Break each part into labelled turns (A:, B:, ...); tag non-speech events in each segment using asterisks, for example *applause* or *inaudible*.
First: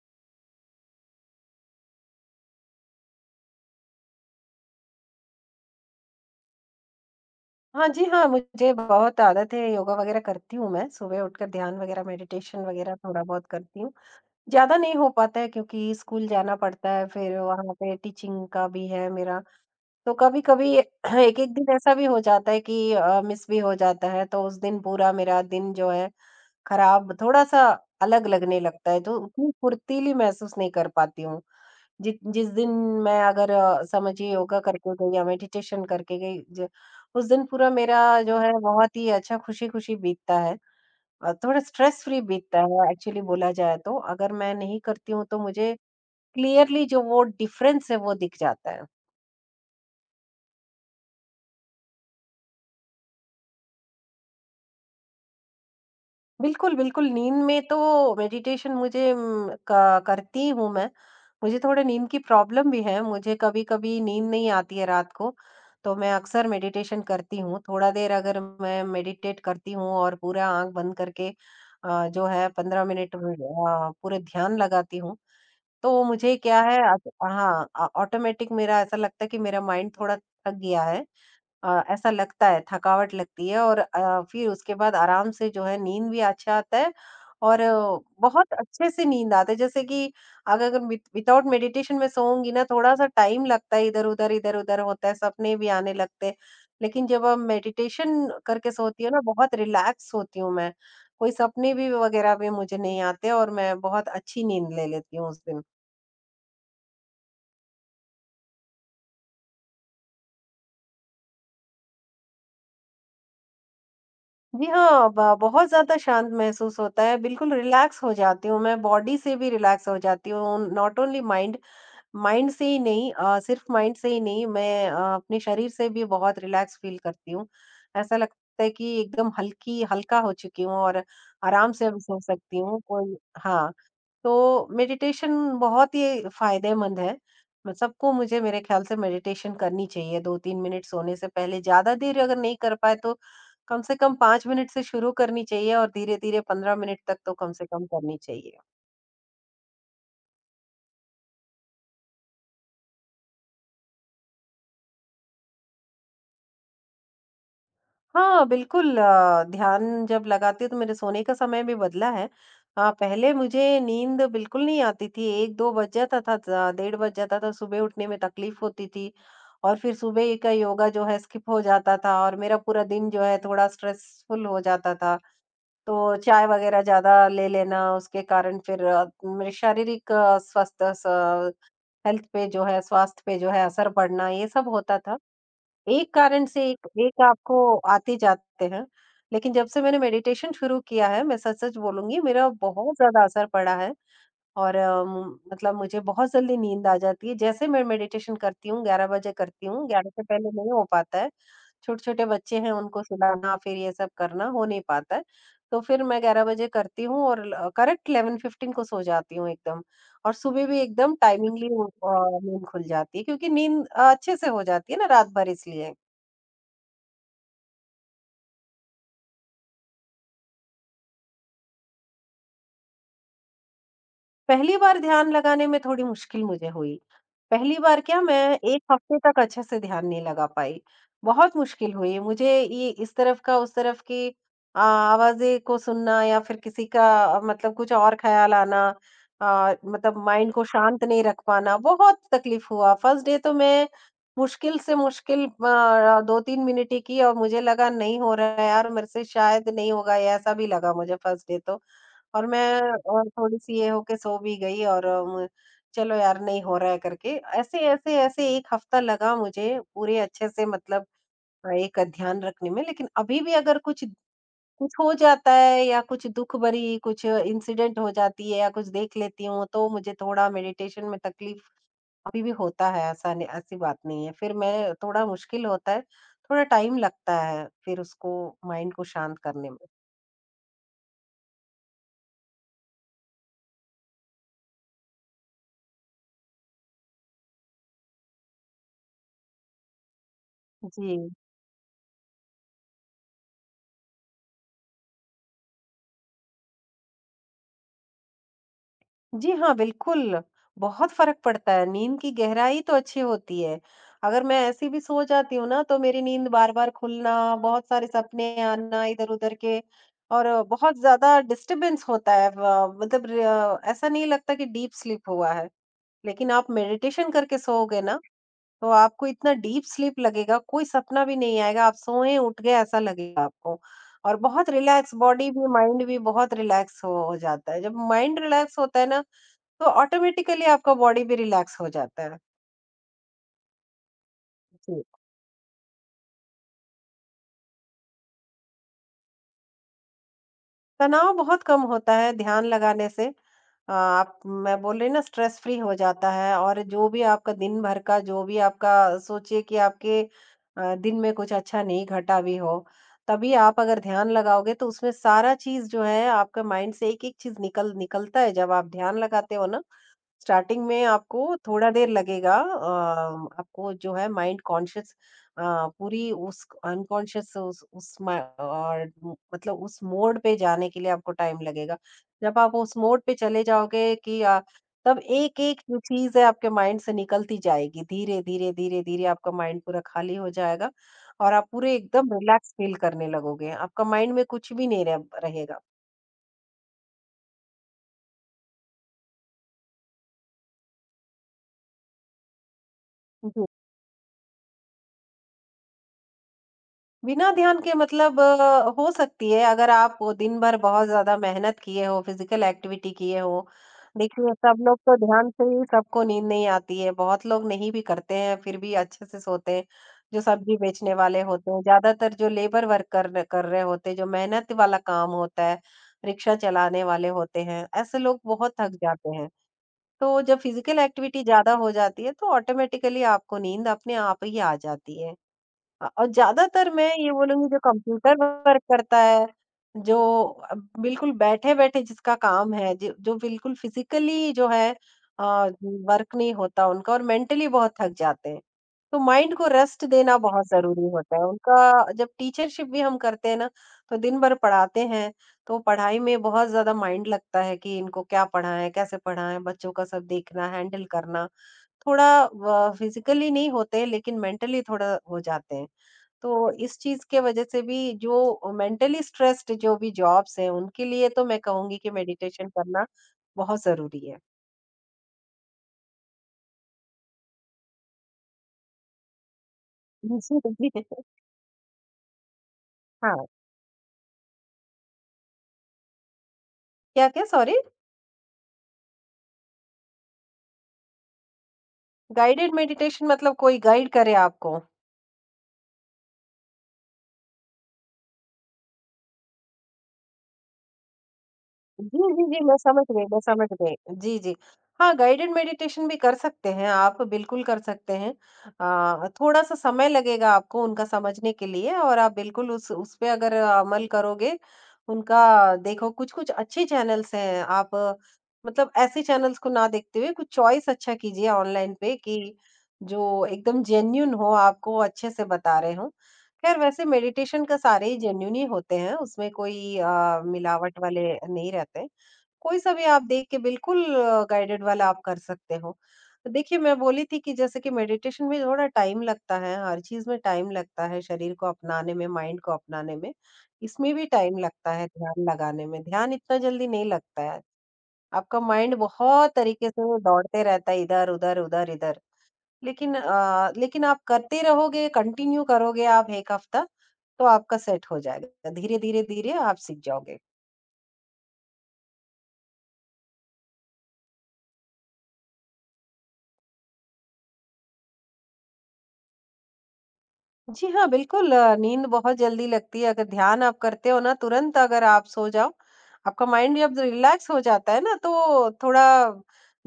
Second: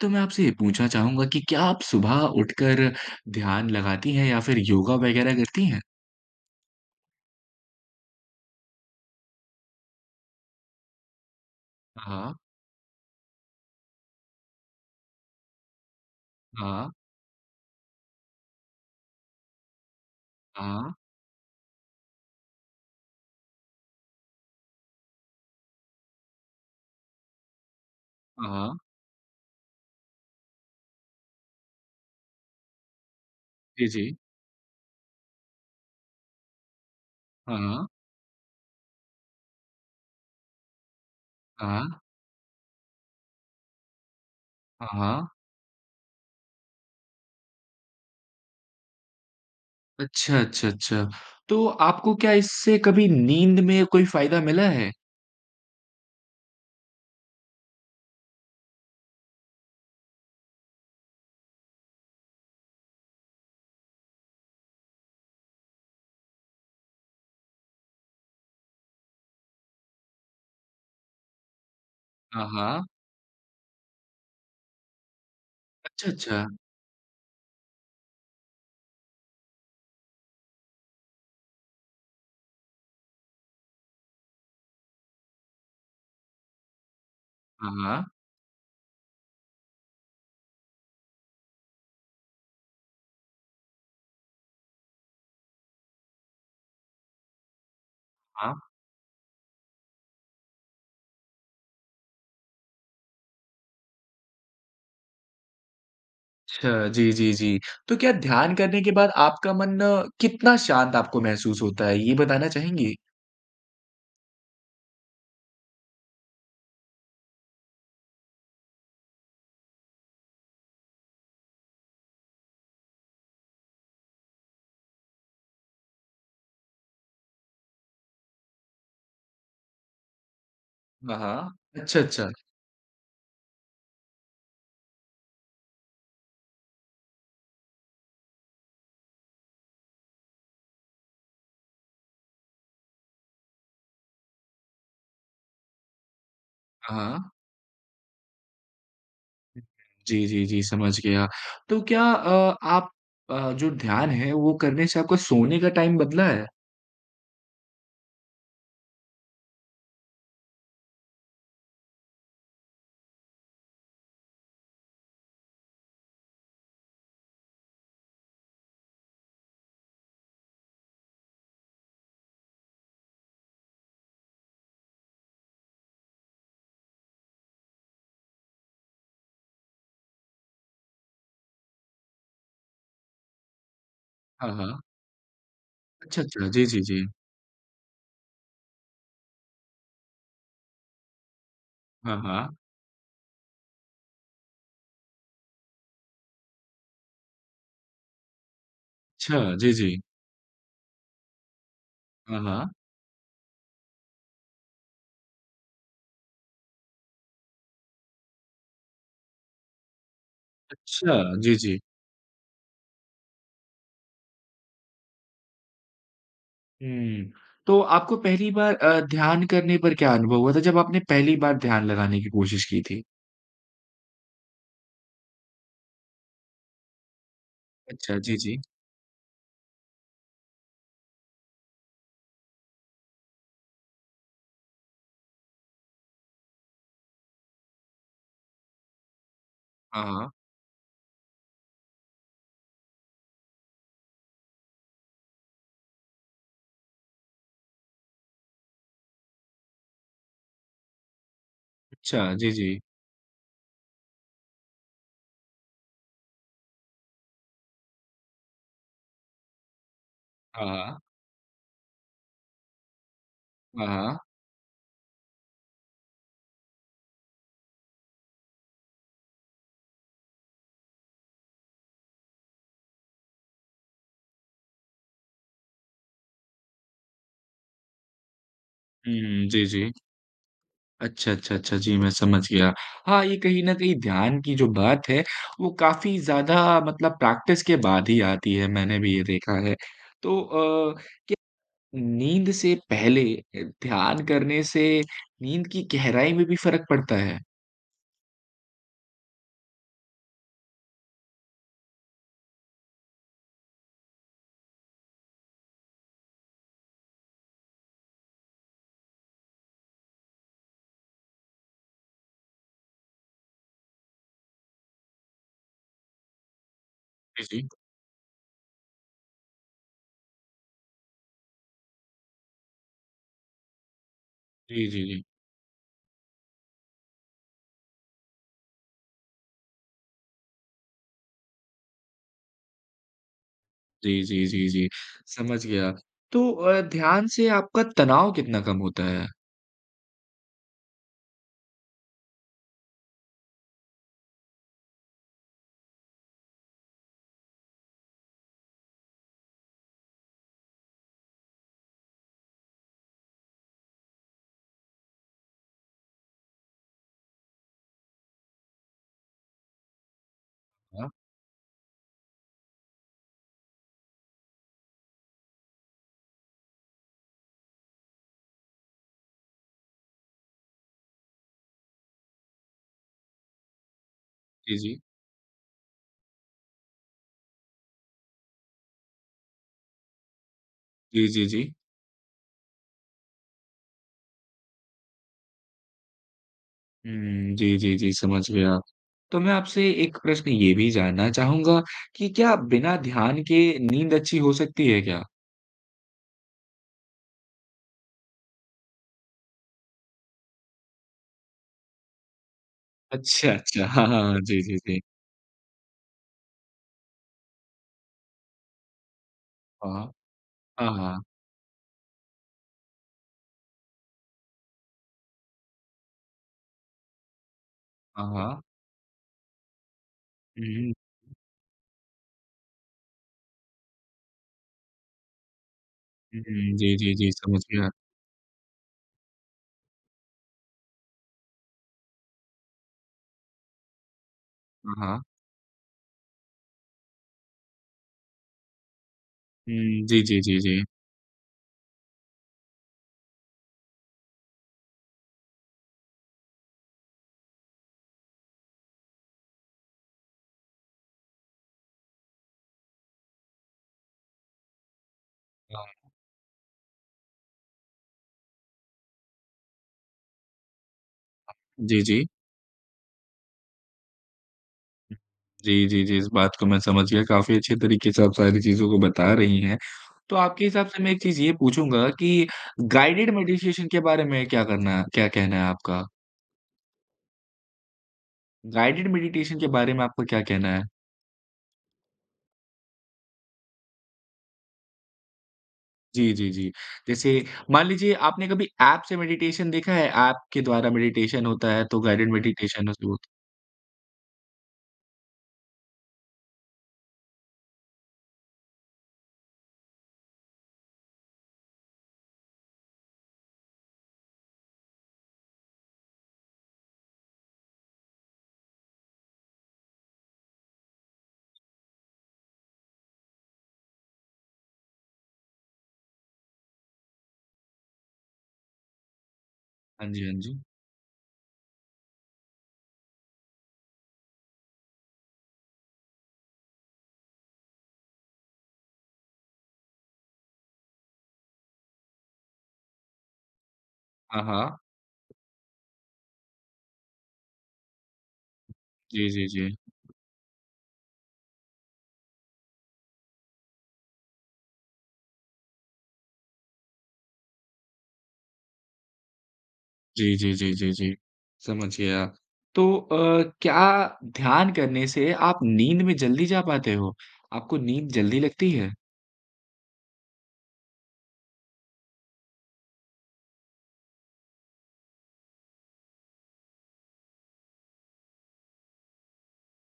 A: तो मैं आपसे ये पूछना चाहूँगा कि क्या आप सुबह उठकर ध्यान लगाती हैं या फिर योगा वग़ैरह करती हैं?
B: हाँ जी, हाँ, मुझे बहुत आदत है, योगा वगैरह करती हूँ मैं, सुबह उठकर ध्यान वगैरह
A: हाँ,
B: मेडिटेशन वगैरह थोड़ा बहुत करती हूँ। ज़्यादा नहीं हो पाता है क्योंकि स्कूल जाना
A: हाँ,
B: पड़ता है, फिर वहाँ पे टीचिंग का भी है मेरा, तो कभी-कभी
A: हाँ,
B: एक-एक *clears throat* दिन ऐसा भी हो जाता है कि मिस भी हो जाता है, तो उस दिन पूरा मेरा दिन जो है खराब थोड़ा-सा अलग लगने
A: हाँ।
B: लगता है, तो उतनी फुर्तीली महसूस नहीं कर पाती हूँ। जि जिस दिन मैं अगर
A: जी, जी।
B: समझिए योगा करके गई या मेडिटेशन करके गई ज उस दिन पूरा
A: हाँ,
B: मेरा जो है बहुत ही अच्छा खुशी-खुशी बीतता है और थोड़ा
A: हाँ,
B: स्ट्रेस फ्री बीतता है एक्चुअली बोला जाए तो। अगर मैं नहीं करती हूँ
A: हाँ।
B: तो मुझे क्लियरली जो वो डिफ़रेंस है वो दिख जाता है।
A: अच्छा, अच्छा, अच्छा। तो आपको क्या इससे कभी नींद में कोई फ़ायदा मिला है?
B: बिल्कुल, बिल्कुल, नींद में तो मेडिटेशन मुझे उम, क करती हूँ मैं। मुझे थोड़े नींद की प्रॉब्लम भी है, मुझे कभी-कभी नींद नहीं आती है रात को, तो मैं अक्सर मेडिटेशन करती हूँ। थोड़ा देर अगर मैं मेडिटेट करती हूँ और पूरा आँख बंद करके जो
A: हाँ,
B: है 15
A: हाँ।
B: मिनट में, पूरे ध्यान लगाती हूँ, तो
A: अच्छा,
B: मुझे
A: अच्छा।
B: क्या है हाँ, ऑटोमेटिक मेरा ऐसा लगता है कि मेरा माइंड थोड़ा थक गया है। ऐसा लगता है, थकावट लगती है और फिर उसके बाद आराम से जो है नींद भी अच्छा आता है और
A: हाँ, हाँ,
B: बहुत अच्छे से नींद आता है। जैसे कि अगर विदाउट मेडिटेशन में सोऊँगी ना, थोड़ा-सा टाइम लगता है इधर-उधर, इधर-उधर होता है, सपने भी आने लगते हैं। लेकिन जब आप मेडिटेशन
A: हाँ।
B: करके सोती हूँ ना, बहुत रिलैक्स होती हूँ मैं। कोई सपने भी वगैरह भी मुझे नहीं आते और मैं बहुत अच्छी नींद ले लेती हूँ उस दिन।
A: अच्छा, जी, जी, जी। तो क्या ध्यान करने के बाद आपका मन कितना शांत आपको महसूस होता है, ये बताना चाहेंगी?
B: जी हाँ, ब बहुत ज़्यादा शांत महसूस होता है, बिल्कुल रिलैक्स हो जाती हूँ मैं, बॉडी से भी रिलैक्स हो जाती हूँ, नॉट ओनली माइंड, माइंड से ही नहीं सिर्फ माइंड से ही नहीं, मैं अपने शरीर से भी बहुत रिलैक्स फ़ील करती हूँ। ऐसा लगता है कि एकदम हल्की हल्का हो चुकी हूँ और
A: हाँ, हाँ।
B: आराम से अब
A: अच्छा,
B: सो
A: अच्छा।
B: सकती हूँ, कोई हाँ। तो मेडिटेशन बहुत ही फ़ायदेमंद है। म सबको मुझे मेरे ख़्याल से मेडिटेशन करनी चाहिए 2-3 मिनट सोने से पहले, ज़्यादा देर अगर नहीं कर पाए तो कम से कम 5 मिनट से शुरू करनी चाहिए और धीरे-धीरे 15 मिनट
A: हाँ,
B: तक
A: हाँ।
B: तो कम से कम करनी चाहिए।
A: जी, जी, जी, समझ गया। तो क्या आप जो ध्यान है वो करने से आपका सोने का टाइम बदला है?
B: हाँ, बिल्कुल ध्यान जब लगाती हूँ तो मेरे सोने का समय भी बदला है। पहले मुझे नींद बिल्कुल नहीं आती थी, 1-2 बज जाता था, ज डेढ़ बज जाता था, सुबह उठने में तकलीफ़ होती थी और फिर सुबह का योगा जो है स्किप हो जाता था और मेरा पूरा दिन जो है थोड़ा स्ट्रेसफुल हो जाता था। तो चाय वगैरह ज़्यादा ले लेना उसके कारण फिर मेरे शारीरिक स्वास्थ्य स हेल्थ पे जो है स्वास्थ्य पे जो है असर पड़ना ये
A: हाँ,
B: सब
A: हाँ।
B: होता था। एक
A: अच्छा,
B: कारण
A: अच्छा। जी,
B: से
A: जी,
B: एक
A: जी।
B: एक आपको आते जाते हैं, लेकिन जब से मैंने मेडिटेशन शुरू किया है, मैं सच-सच
A: हाँ,
B: बोलूँगी
A: हाँ।
B: मेरा बहुत ज़्यादा असर पड़ा है और म मतलब मुझे बहुत जल्दी नींद आ जाती है। जैसे मैं मेडिटेशन करती हूँ, 11 बजे
A: अच्छा,
B: करती
A: जी,
B: हूँ,
A: जी।
B: 11 से पहले नहीं हो पाता है। छोटे-छोटे
A: हाँ,
B: बच्चे
A: हाँ।
B: हैं, उनको सुलाना फिर ये सब करना हो नहीं पाता है। तो फिर मैं 11 बजे करती हूँ और ल करेक्ट 11:15 को सो जाती हूँ एकदम और सुबह भी एकदम
A: अच्छा, जी,
B: टाइमिंगली
A: जी।
B: नींद खुल जाती है क्योंकि नींद अच्छे से हो जाती है ना रात भर इसलिए।
A: हुँ। तो आपको पहली बार ध्यान करने पर क्या अनुभव हुआ था जब आपने पहली बार ध्यान लगाने की कोशिश की थी?
B: पहली बार ध्यान लगाने में थोड़ी मुश्किल मुझे हुई। पहली बार
A: अच्छा,
B: क्या
A: जी,
B: मैं
A: जी।
B: 1 हफ्ते तक अच्छे से ध्यान नहीं लगा पाई। बहुत मुश्किल हुई मुझे ये इस तरफ का उस तरफ की आवाज़ें को सुनना या फिर किसी का मतलब कुछ और ख़्याल आना
A: हाँ,
B: मतलब
A: हाँ।
B: माइंड को शांत नहीं रख पाना, बहुत तकलीफ़ हुआ। फर्स्ट डे तो मैं मुश्किल से मुश्किल 2-3 मिनट ही की और मुझे लगा नहीं हो रहा है यार मेरे से शायद नहीं होगा, ये ऐसा भी लगा मुझे फर्स्ट डे तो।
A: अच्छा,
B: और
A: जी,
B: मैं
A: जी।
B: थोड़ी-सी ये हो के सो भी गई और म चलो यार नहीं हो रहा है करके। ऐसे-ऐसे, ऐसे 1 हफ्ता लगा मुझे पूरे अच्छे
A: हाँ,
B: से
A: हाँ।
B: मतलब एक ध्यान रखने में। लेकिन अभी भी अगर
A: हाँ,
B: कुछ
A: हाँ।
B: कुछ हो जाता है या कुछ दुःख भरी कुछ इंसिडेंट हो जाती है या कुछ देख लेती हूँ, तो मुझे थोड़ा मेडिटेशन में तकलीफ अभी भी होता है, ऐसा नहीं ऐसी बात नहीं है। फिर मैं थोड़ा मुश्किल होता है, थोड़ा टाइम लगता है फिर उसको माइंड को शांत
A: हुँ, जी,
B: करने में।
A: जी। अच्छा, अच्छा, अच्छा। जी, मैं समझ गया। हाँ, ये कहीं न कहीं ध्यान की जो बात है, वो काफ़ी ज़्यादा मतलब प्रैक्टिस के बाद ही आती है, मैंने भी ये देखा है। तो
B: जी।
A: क्या नींद से पहले ध्यान करने से नींद की गहराई में भी फ़र्क पड़ता है?
B: जी हाँ, बिल्कुल, बहुत फ़र्क पड़ता है, नींद की गहराई तो अच्छी होती है। अगर मैं ऐसी भी सो जाती हूँ ना, तो मेरी नींद बार-बार खुलना, बहुत सारे सपने आना इधर-उधर के और बहुत ज़्यादा डिस्टर्बेंस होता है। व मतलब र ऐसा नहीं लगता कि डीप स्लीप हुआ है, लेकिन आप मेडिटेशन
A: जी,
B: करके
A: जी।
B: सोओगे ना, तो आपको इतना डीप स्लीप लगेगा, कोई सपना भी नहीं आएगा, आप सोए, उठ गए, ऐसा लगेगा आपको। और बहुत
A: जी, जी,
B: रिलैक्स
A: जी।
B: बॉडी भी, माइंड भी बहुत रिलैक्स हो जाता है। जब माइंड रिलैक्स होता है ना, तो ऑटोमेटिकली आपका बॉडी भी रिलैक्स हो जाता है।
A: जी, जी, जी, जी।
B: जी।
A: समझ गया। तो ध्यान से आपका तनाव कितना कम होता है?
B: तनाव बहुत कम होता है ध्यान लगाने से। आप मैं बोल रही हूँ ना स्ट्रेस फ्री हो जाता है और जो भी आपका दिन भर का जो भी आपका सोचिए कि आपके दिन में कुछ अच्छा नहीं घटा भी हो, तभी आप अगर ध्यान लगाओगे तो उसमें सारा चीज़ जो है आपके माइंड से एक-एक चीज़ निकलता है। जब आप ध्यान लगाते हो ना स्टार्टिंग में
A: हाँ।
B: आपको थोड़ा देर लगेगा आपको जो है माइंड कॉन्शियस पूरी उस अनकॉन्शियस उस मा- और मु- मतलब उस मोड पे जाने के लिए आपको टाइम लगेगा जब आप उस मोड पे चले जाओगे कि
A: जी, जी।
B: तब एक एक जो चीज है आपके माइंड से निकलती जाएगी धीरे धीरे धीरे धीरे आपका माइंड पूरा खाली हो जाएगा
A: जी, जी,
B: और
A: जी।
B: आप पूरे एकदम रिलैक्स फील करने लगोगे आपका माइंड में कुछ भी नहीं रहेगा
A: हुँ, जी, जी, जी, समझ गया। तो मैं आपसे एक प्रश्न ये भी जानना चाहूँगा कि क्या बिना ध्यान के नींद अच्छी हो सकती है क्या?
B: बिना ध्यान के मतलब हो सकती है अगर आप वो दिन भर बहुत ज़्यादा मेहनत किए हो, फिज़िकल एक्टिविटी किए
A: अच्छा,
B: हो।
A: अच्छा। हाँ, हाँ।
B: देखिए
A: जी, जी,
B: सब लोग
A: जी।
B: तो ध्यान से ही सबको नींद नहीं आती है, बहुत लोग नहीं भी करते हैं, फिर भी अच्छे से सोते हैं,
A: हाँ,
B: जो सब्ज़ी
A: हाँ,
B: बेचने
A: हाँ।
B: वाले होते हैं। ज़्यादातर जो लेबर वर्क कर रहे होते हैं, जो मेहनत वाला काम होता है, रिक्शा चलाने वाले होते हैं, ऐसे
A: हाँ,
B: लोग
A: हाँ।
B: बहुत थक जाते हैं। तो जब
A: हुँ,
B: फिज़िकल एक्टिविटी ज़्यादा हो जाती है, तो ऑटोमेटिकली आपको नींद अपने आप ही आ जाती है। और
A: हुँ।
B: ज़्यादातर
A: जी,
B: मैं
A: जी, जी,
B: ये
A: समझ
B: बोलूँगी जो
A: गया।
B: कंप्यूटर वर्क करता है, जो अ, बिल्कुल बैठे-बैठे जिसका काम है, ज जो बिल्कुल फ़िज़िकली जो है
A: हाँ, हाँ।
B: अ, वर्क नहीं होता उनका और मेंटली बहुत थक जाते हैं। तो माइंड को रेस्ट
A: हुँ, जी,
B: देना
A: जी, जी,
B: बहुत
A: जी।
B: ज़रूरी होता है। उनका जब टीचरशिप भी हम करते हैं ना, तो दिन भर पढ़ाते हैं, तो पढ़ाई में बहुत ज़्यादा माइंड लगता है कि इनको क्या पढ़ाएँ, कैसे पढ़ाएँ, बच्चों का सब देखना, हैंडल करना। थोड़ा व फ़िज़िकली नहीं होते लेकिन मेंटली थोड़ा हो जाते हैं।
A: हाँ।
B: तो इस चीज़ के वजह से भी जो मेंटली स्ट्रेस्ड जो भी जॉब्स हैं, उनके लिए तो मैं कहूँगी
A: जी,
B: कि
A: जी।
B: मेडिटेशन करना बहुत ज़रूरी है।
A: जी, जी, जी, इस बात को मैं समझ गया। काफ़ी अच्छे तरीके से आप सारी चीज़ों को बता रही हैं। तो आपके हिसाब
B: ज़रूरी
A: से
B: है।
A: मैं
B: *laughs*
A: एक चीज़ ये पूछूँगा कि गाइडेड
B: हाँ,
A: मेडिटेशन के बारे में क्या कहना है आपका?
B: क्या-क्या? सॉरी?
A: गाइडेड मेडिटेशन के बारे में आपका क्या कहना है?
B: गाइडेड मेडिटेशन मतलब कोई गाइड करे आपको?
A: जी, जी, जी। जैसे मान लीजिए आपने कभी ऐप से मेडिटेशन देखा है? ऐप के द्वारा मेडिटेशन होता है तो
B: जी,
A: गाइडेड
B: जी, जी, मैं
A: मेडिटेशन उस
B: समझ
A: वो
B: गई, मैं समझ गई। जी, जी। हाँ, गाइडेड मेडिटेशन भी कर सकते हैं आप, बिल्कुल कर सकते हैं। थोड़ा-सा समय लगेगा आपको उनका समझने के लिए और आप बिल्कुल उस पे अगर अमल करोगे, उनका देखो कुछ-कुछ अच्छे चैनल्स हैं, आप मतलब ऐसे चैनल्स को ना देखते हुए कुछ चॉइस अच्छा कीजिए ऑनलाइन पे कि जो एकदम जेन्युइन हो, आपको अच्छे से बता रहे हों। खैर वैसे मेडिटेशन का सारे ही जेन्युइन ही होते हैं, उसमें कोई
A: हाँ जी, हाँ जी।
B: मिलावट वाले नहीं रहते। कोई-सा भी आप देख के बिल्कुल गाइडेड वाला आप कर सकते हो। देखिए, मैं बोली थी कि जैसे कि मेडिटेशन में थोड़ा टाइम लगता है, हर चीज़ में टाइम लगता है, शरीर को अपनाने में, माइंड को अपनाने में। इसमें भी
A: हाँ,
B: टाइम
A: हाँ।
B: लगता है ध्यान लगाने में, ध्यान इतना जल्दी नहीं लगता है। आपका माइंड
A: जी, जी,
B: बहुत
A: जी।
B: तरीके से वो दौड़ते रहता है इधर-उधर, उधर-इधर। लेकिन आप करते रहोगे, कंटिन्यू करोगे आप 1 हफ्ता, तो आपका सेट हो जाएगा। धीरे-धीरे, धीरे धीरे आप सीख
A: जी,
B: जाओगे।
A: जी, जी, जी, जी। समझ गया। तो क्या ध्यान करने से आप नींद में जल्दी जा पाते हो? आपको नींद जल्दी लगती है?
B: जी हाँ, बिल्कुल नींद बहुत जल्दी लगती है, अगर ध्यान आप करते हो ना, तुरंत अगर आप सो जाओ, आपका माइंड जब रिलैक्स हो जाता है ना, तो थोड़ा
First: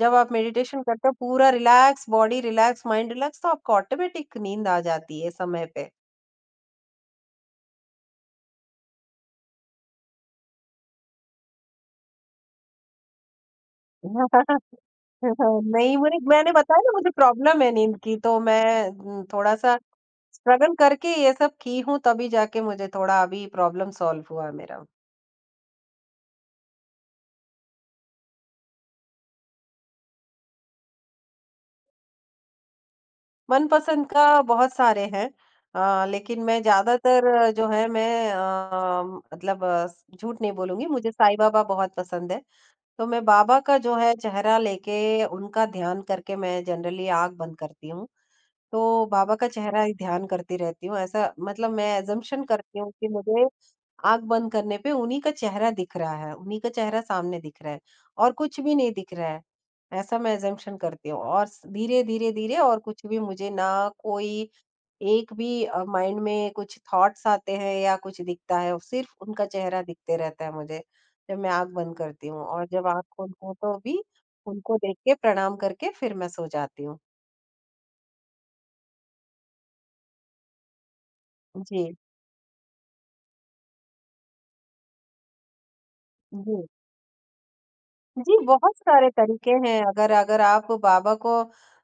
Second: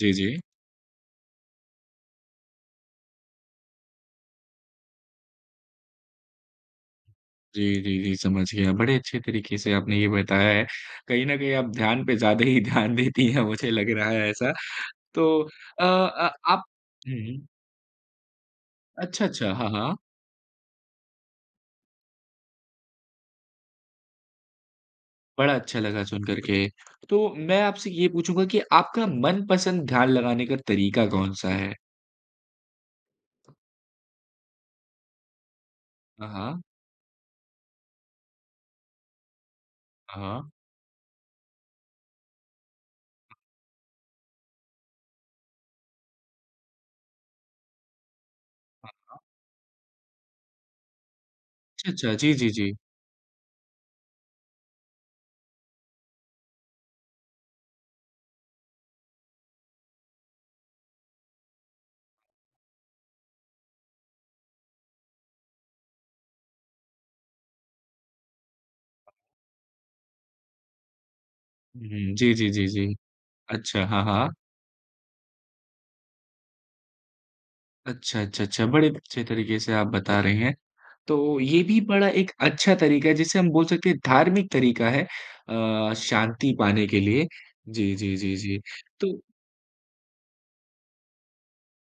A: जी,
B: जब आप
A: जी।
B: मेडिटेशन करते हो, पूरा relax, body relax, mind relax, तो आपको ऑटोमेटिक नींद आ जाती है समय पे।
A: जी, जी, जी, समझ गया। बड़े अच्छे तरीके से आपने ये बताया है। कहीं न कहीं आप ध्यान पे ज़्यादा ही ध्यान देती हैं, मुझे लग रहा है ऐसा।
B: *laughs*
A: तो
B: नहीं, मुझे मैंने
A: आप
B: बताया ना, मुझे
A: हुँ।
B: प्रॉब्लम है नींद की, तो मैं
A: अच्छा, अच्छा, हाँ,
B: थोड़ा-सा
A: हाँ।
B: स्ट्रगल करके ये सब की हूँ, तभी जाके मुझे थोड़ा अभी प्रॉब्लम सॉल्व हुआ है मेरा।
A: बड़ा अच्छा लगा सुन कर के। तो मैं आपसे ये पूछूँगा कि आपका मनपसंद ध्यान लगाने का तरीका कौन-सा है?
B: मनपसंद का बहुत सारे हैं
A: हाँ,
B: लेकिन मैं
A: हाँ।
B: ज़्यादातर जो है मैं मतलब अ,
A: हाँ,
B: झूठ
A: हाँ।
B: नहीं बोलूँगी मुझे साईं बाबा बहुत पसंद है। तो मैं बाबा का जो है चेहरा लेके उनका ध्यान करके मैं जनरली आँख बंद करती हूँ। तो बाबा का चेहरा ही ध्यान करती रहती हूँ। ऐसा मतलब
A: अच्छा,
B: मैं
A: अच्छा। जी,
B: अज़म्पशन
A: जी, जी।
B: करती हूँ कि मुझे आँख बंद करने पे उन्हीं का चेहरा दिख रहा है, उन्हीं का चेहरा सामने दिख रहा है और कुछ भी नहीं दिख रहा है। ऐसा मैं अज़म्पशन करती हूँ और स धीरे, धीरे, धीरे और कुछ भी मुझे ना कोई एक भी माइंड में कुछ थॉट्स आते हैं या कुछ दिखता है, सिर्फ़ उनका चेहरा दिखते रहता है मुझे, जब मैं आँख
A: हुँ,
B: बंद करती
A: जी,
B: हूँ
A: जी,
B: और
A: जी,
B: जब
A: जी।
B: आँख खोलती हूँ तो
A: अच्छा,
B: भी
A: हाँ, हाँ।
B: उनको देख के प्रणाम करके फिर मैं सो जाती हूँ।
A: अच्छा, अच्छा, अच्छा। बड़े अच्छे तरीके से आप बता रहे हैं। तो ये भी
B: जी,
A: बड़ा एक अच्छा तरीका है जिसे हम बोल सकते हैं धार्मिक तरीका है शांति
B: जी।
A: पाने के लिए। जी, जी, जी,
B: जी,
A: जी।
B: बहुत सारे
A: तो
B: तरीके हैं अगर अगर आप बाबा को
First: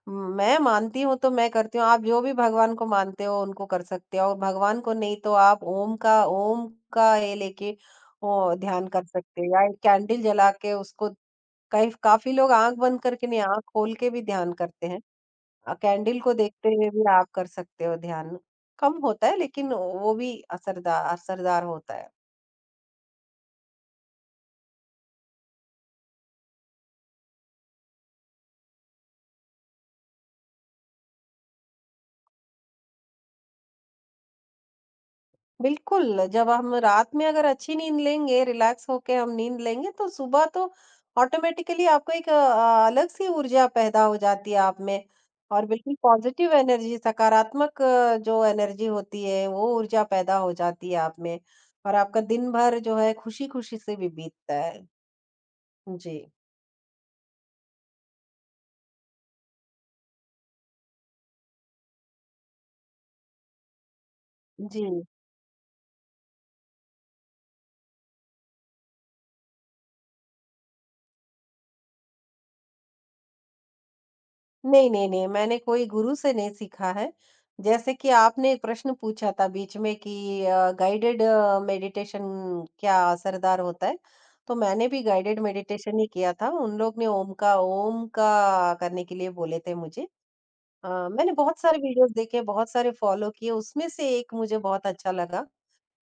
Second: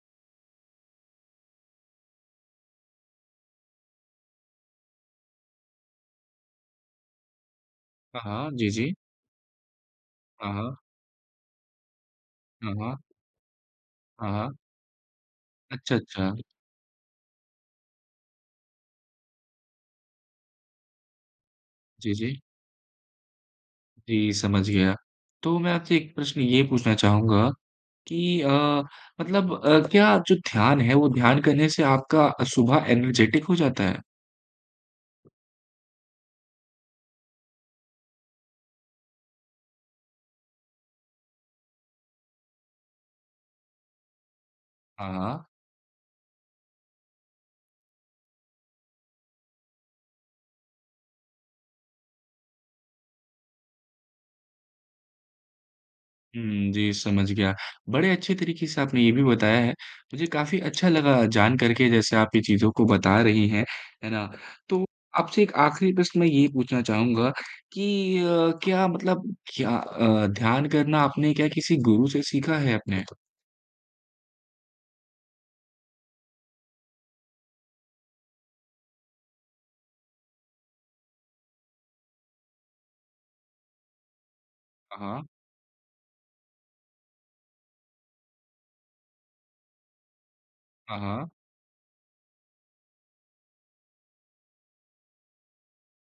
B: मैं मानती हूँ तो मैं करती हूँ, आप जो भी भगवान को मानते हो उनको कर सकते हो और भगवान को नहीं तो आप ओम का ये लेके
A: हाँ, हाँ।
B: ओ
A: जी,
B: ध्यान
A: जी।
B: कर सकते हो या एक कैंडल जला
A: हाँ,
B: के
A: हाँ।
B: उसको कई काफ़ी लोग
A: हाँ,
B: आँख बंद
A: हाँ।
B: करके नहीं, आँख खोल के भी
A: हाँ, हाँ।
B: ध्यान करते हैं।
A: अच्छा,
B: कैंडल
A: अच्छा।
B: को देखते हुए भी आप कर सकते हो ध्यान। कम होता है लेकिन वो भी असरदार असरदार होता है।
A: जी, जी। जी, समझ गया। तो मैं आपसे एक प्रश्न ये पूछना चाहूँगा कि क्या जो ध्यान है, वो ध्यान करने से आपका सुबह एनर्जेटिक हो जाता है?
B: बिल्कुल, जब हम रात में अगर अच्छी नींद लेंगे, रिलैक्स होके हम नींद लेंगे तो सुबह तो ऑटोमेटिकली आपको एक अलग सी ऊर्जा पैदा हो जाती है आप में
A: हाँ।
B: और बिल्कुल पॉज़िटिव एनर्जी सकारात्मक जो एनर्जी होती है, वो ऊर्जा पैदा हो जाती है आप में और आपका दिन भर जो है खुशी-खुशी से भी बीतता है। जी,
A: हुँ, जी, समझ गया। बड़े अच्छे तरीके से आपने ये भी बताया है। मुझे काफ़ी अच्छा लगा जान कर के जैसे आप ये चीज़ों को बता रही हैं, है ना?
B: जी।
A: तो आपसे एक आखिरी प्रश्न मैं ये पूछना चाहूँगा कि क्या ध्यान करना आपने क्या किसी गुरु से सीखा है अपने?
B: नहीं, नहीं, नहीं, मैंने कोई गुरु से नहीं सीखा है। जैसे कि आपने एक प्रश्न पूछा था बीच में कि गाइडेड मेडिटेशन क्या असरदार होता है? तो मैंने भी
A: हाँ।
B: गाइडेड मेडिटेशन ही किया था। उन लोग ने ओम का करने के लिए बोले थे मुझे।
A: हाँ, हाँ।
B: मैंने बहुत सारे वीडियोज़ देखे, बहुत सारे फ़ॉलो किए, उसमें से एक मुझे बहुत अच्छा लगा,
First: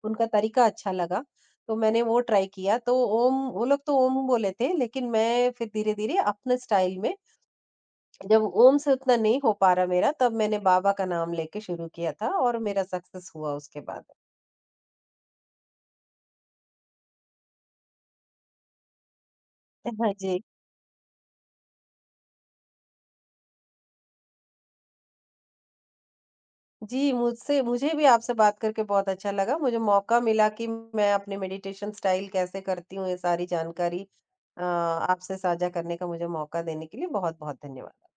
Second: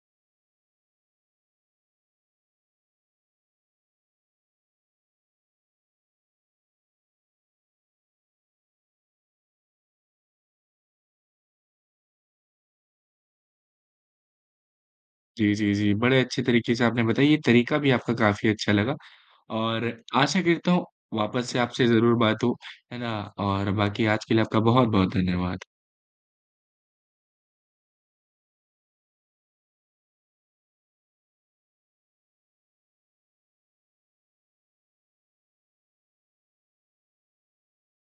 B: उनका तरीका अच्छा लगा, तो मैंने वो ट्राई किया। तो ओम वो लोग तो ओम बोले थे, लेकिन मैं फिर धीरे-धीरे अपने स्टाइल में जब ओम से उतना नहीं हो पा रहा मेरा, तब मैंने बाबा का नाम लेके शुरू किया था और मेरा सक्सेस हुआ उसके बाद।
A: जी, जी, जी। बड़े अच्छे तरीके से आपने बताई, ये तरीका भी आपका काफ़ी अच्छा लगा और
B: हाँ जी।
A: आशा करता हूँ वापस से आपसे ज़रूर बात हो, है ना? और बाकी आज के लिए आपका बहुत-बहुत धन्यवाद।
B: जी, मुझसे मुझे भी आपसे बात करके बहुत अच्छा लगा। मुझे मौका मिला कि मैं अपने मेडिटेशन स्टाइल कैसे करती हूँ, ये सारी जानकारी आपसे साझा करने का मुझे मौका देने के लिए बहुत-बहुत धन्यवाद।